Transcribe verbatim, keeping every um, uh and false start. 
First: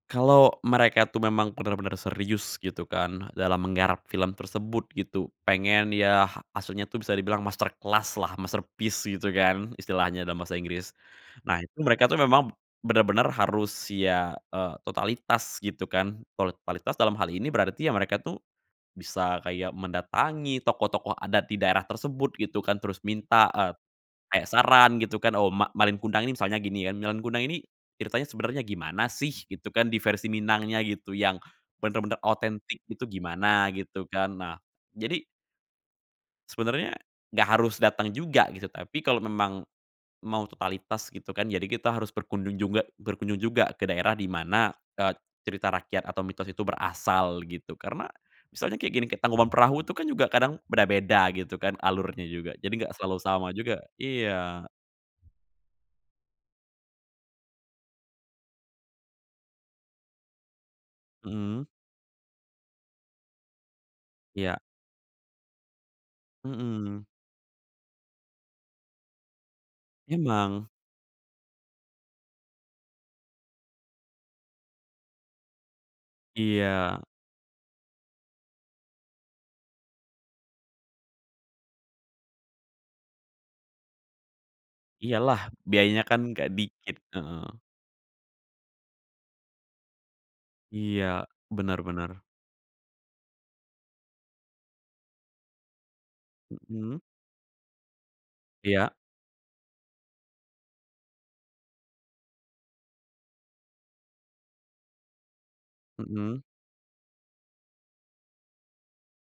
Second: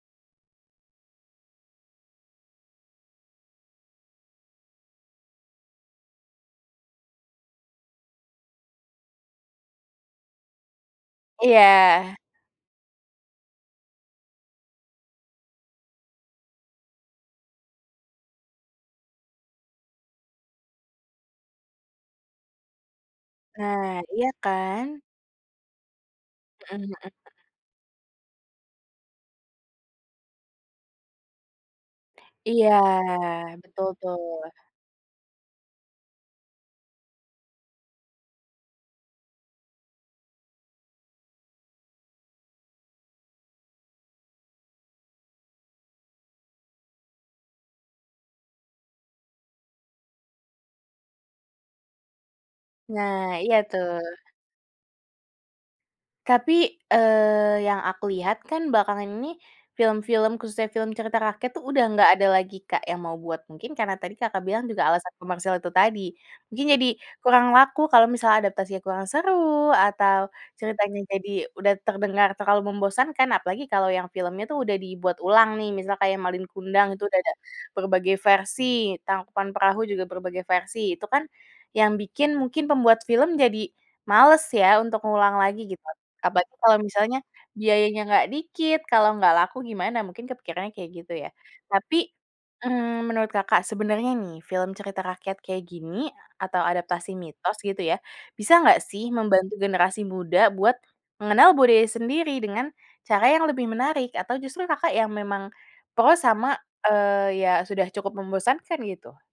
Kalau mereka tuh memang bener-bener serius gitu kan, dalam menggarap film tersebut gitu, pengen ya, ahsudnya tuh bisa dibilang masterclass-lah, masterpiece gitu kan, istilahnya dalam bahasa Inggris. Nah, itu mereka Iya. tuh memang b benar-benar harus, ya, eee, totalitas gitu kan. Kalo totalitas dalam hal ini berarti ya mereka tuh bisa kayak mendatangi tokoh-tokoh adat di daerah tersebut gitu kan, terus minta, eee, Nah, iya kayak saran kan. gitu kan, oh, Ma Malin Kundang ini misalnya Mhm gini kan, Malin mhm. Kundang ini, ceritanya sebenernya gimana sih? Gitu kan, di versi Minangnya gitu yang bener-bener Iya, otentik gitu gimana betul gitu, tuh. kan. Nah, jadi sebenernya gak harus dateng juga gitu. Tapi kalo memang mau totalitas gitu kan, jadi kita harus berkunjung juga berkunjung juga ke daerah di mana, eee, cerita rakyat atau mitos itu berasal gitu. Karena misalnya kayak gini, kayak Tangkuban Perahu itu kan, juga kadang beda-beda gitu kan alurnya juga. Jadi gak selalu Nah, sama iya juga tuh. iya. Tapi, eee, yang aku lihat kan belakangan ini film-film khususnya film cerita rakyat tuh Mhm. udah nggak ada lagi Kak yang mau buat. Mungkin karena tadi Kakak Iya. bilang juga alasan komersil itu tadi. Mungkin jadi Mhm. kurang laku kalau misalnya adaptasinya kurang seru, atau Emang. ceritanya jadi udah terdengar terlalu membosankan, apalagi kalau yang filmnya tuh udah dibuat ulang nih, misal kayak Malin Kundang Iya. itu udah ada berbagai versi, Tangkuban Perahu juga berbagai versi, itu kan, yang bikin mungkin pembuat film jadi males ya untuk ngulang Iyalah, lagi gitu. biayanya kan Apalagi gak kalau dikit, misalnya heeh. biayanya nggak dikit, kalau nggak laku gimana? Mungkin kepikirannya kayak gitu, Iya, ya. bener Tapi, bener. mmm, menurut Kakak sebenarnya nih, film cerita rakyat kayak gini, atau Mhm. adaptasi mitos gitu ya, bisa nggak Iya. sih membantu generasi muda buat mengenal budaya sendiri dengan cara yang lebih menarik, atau justru Kakak yang memang pro Mhm. sama, eee, ya, sudah cukup membosankan gitu?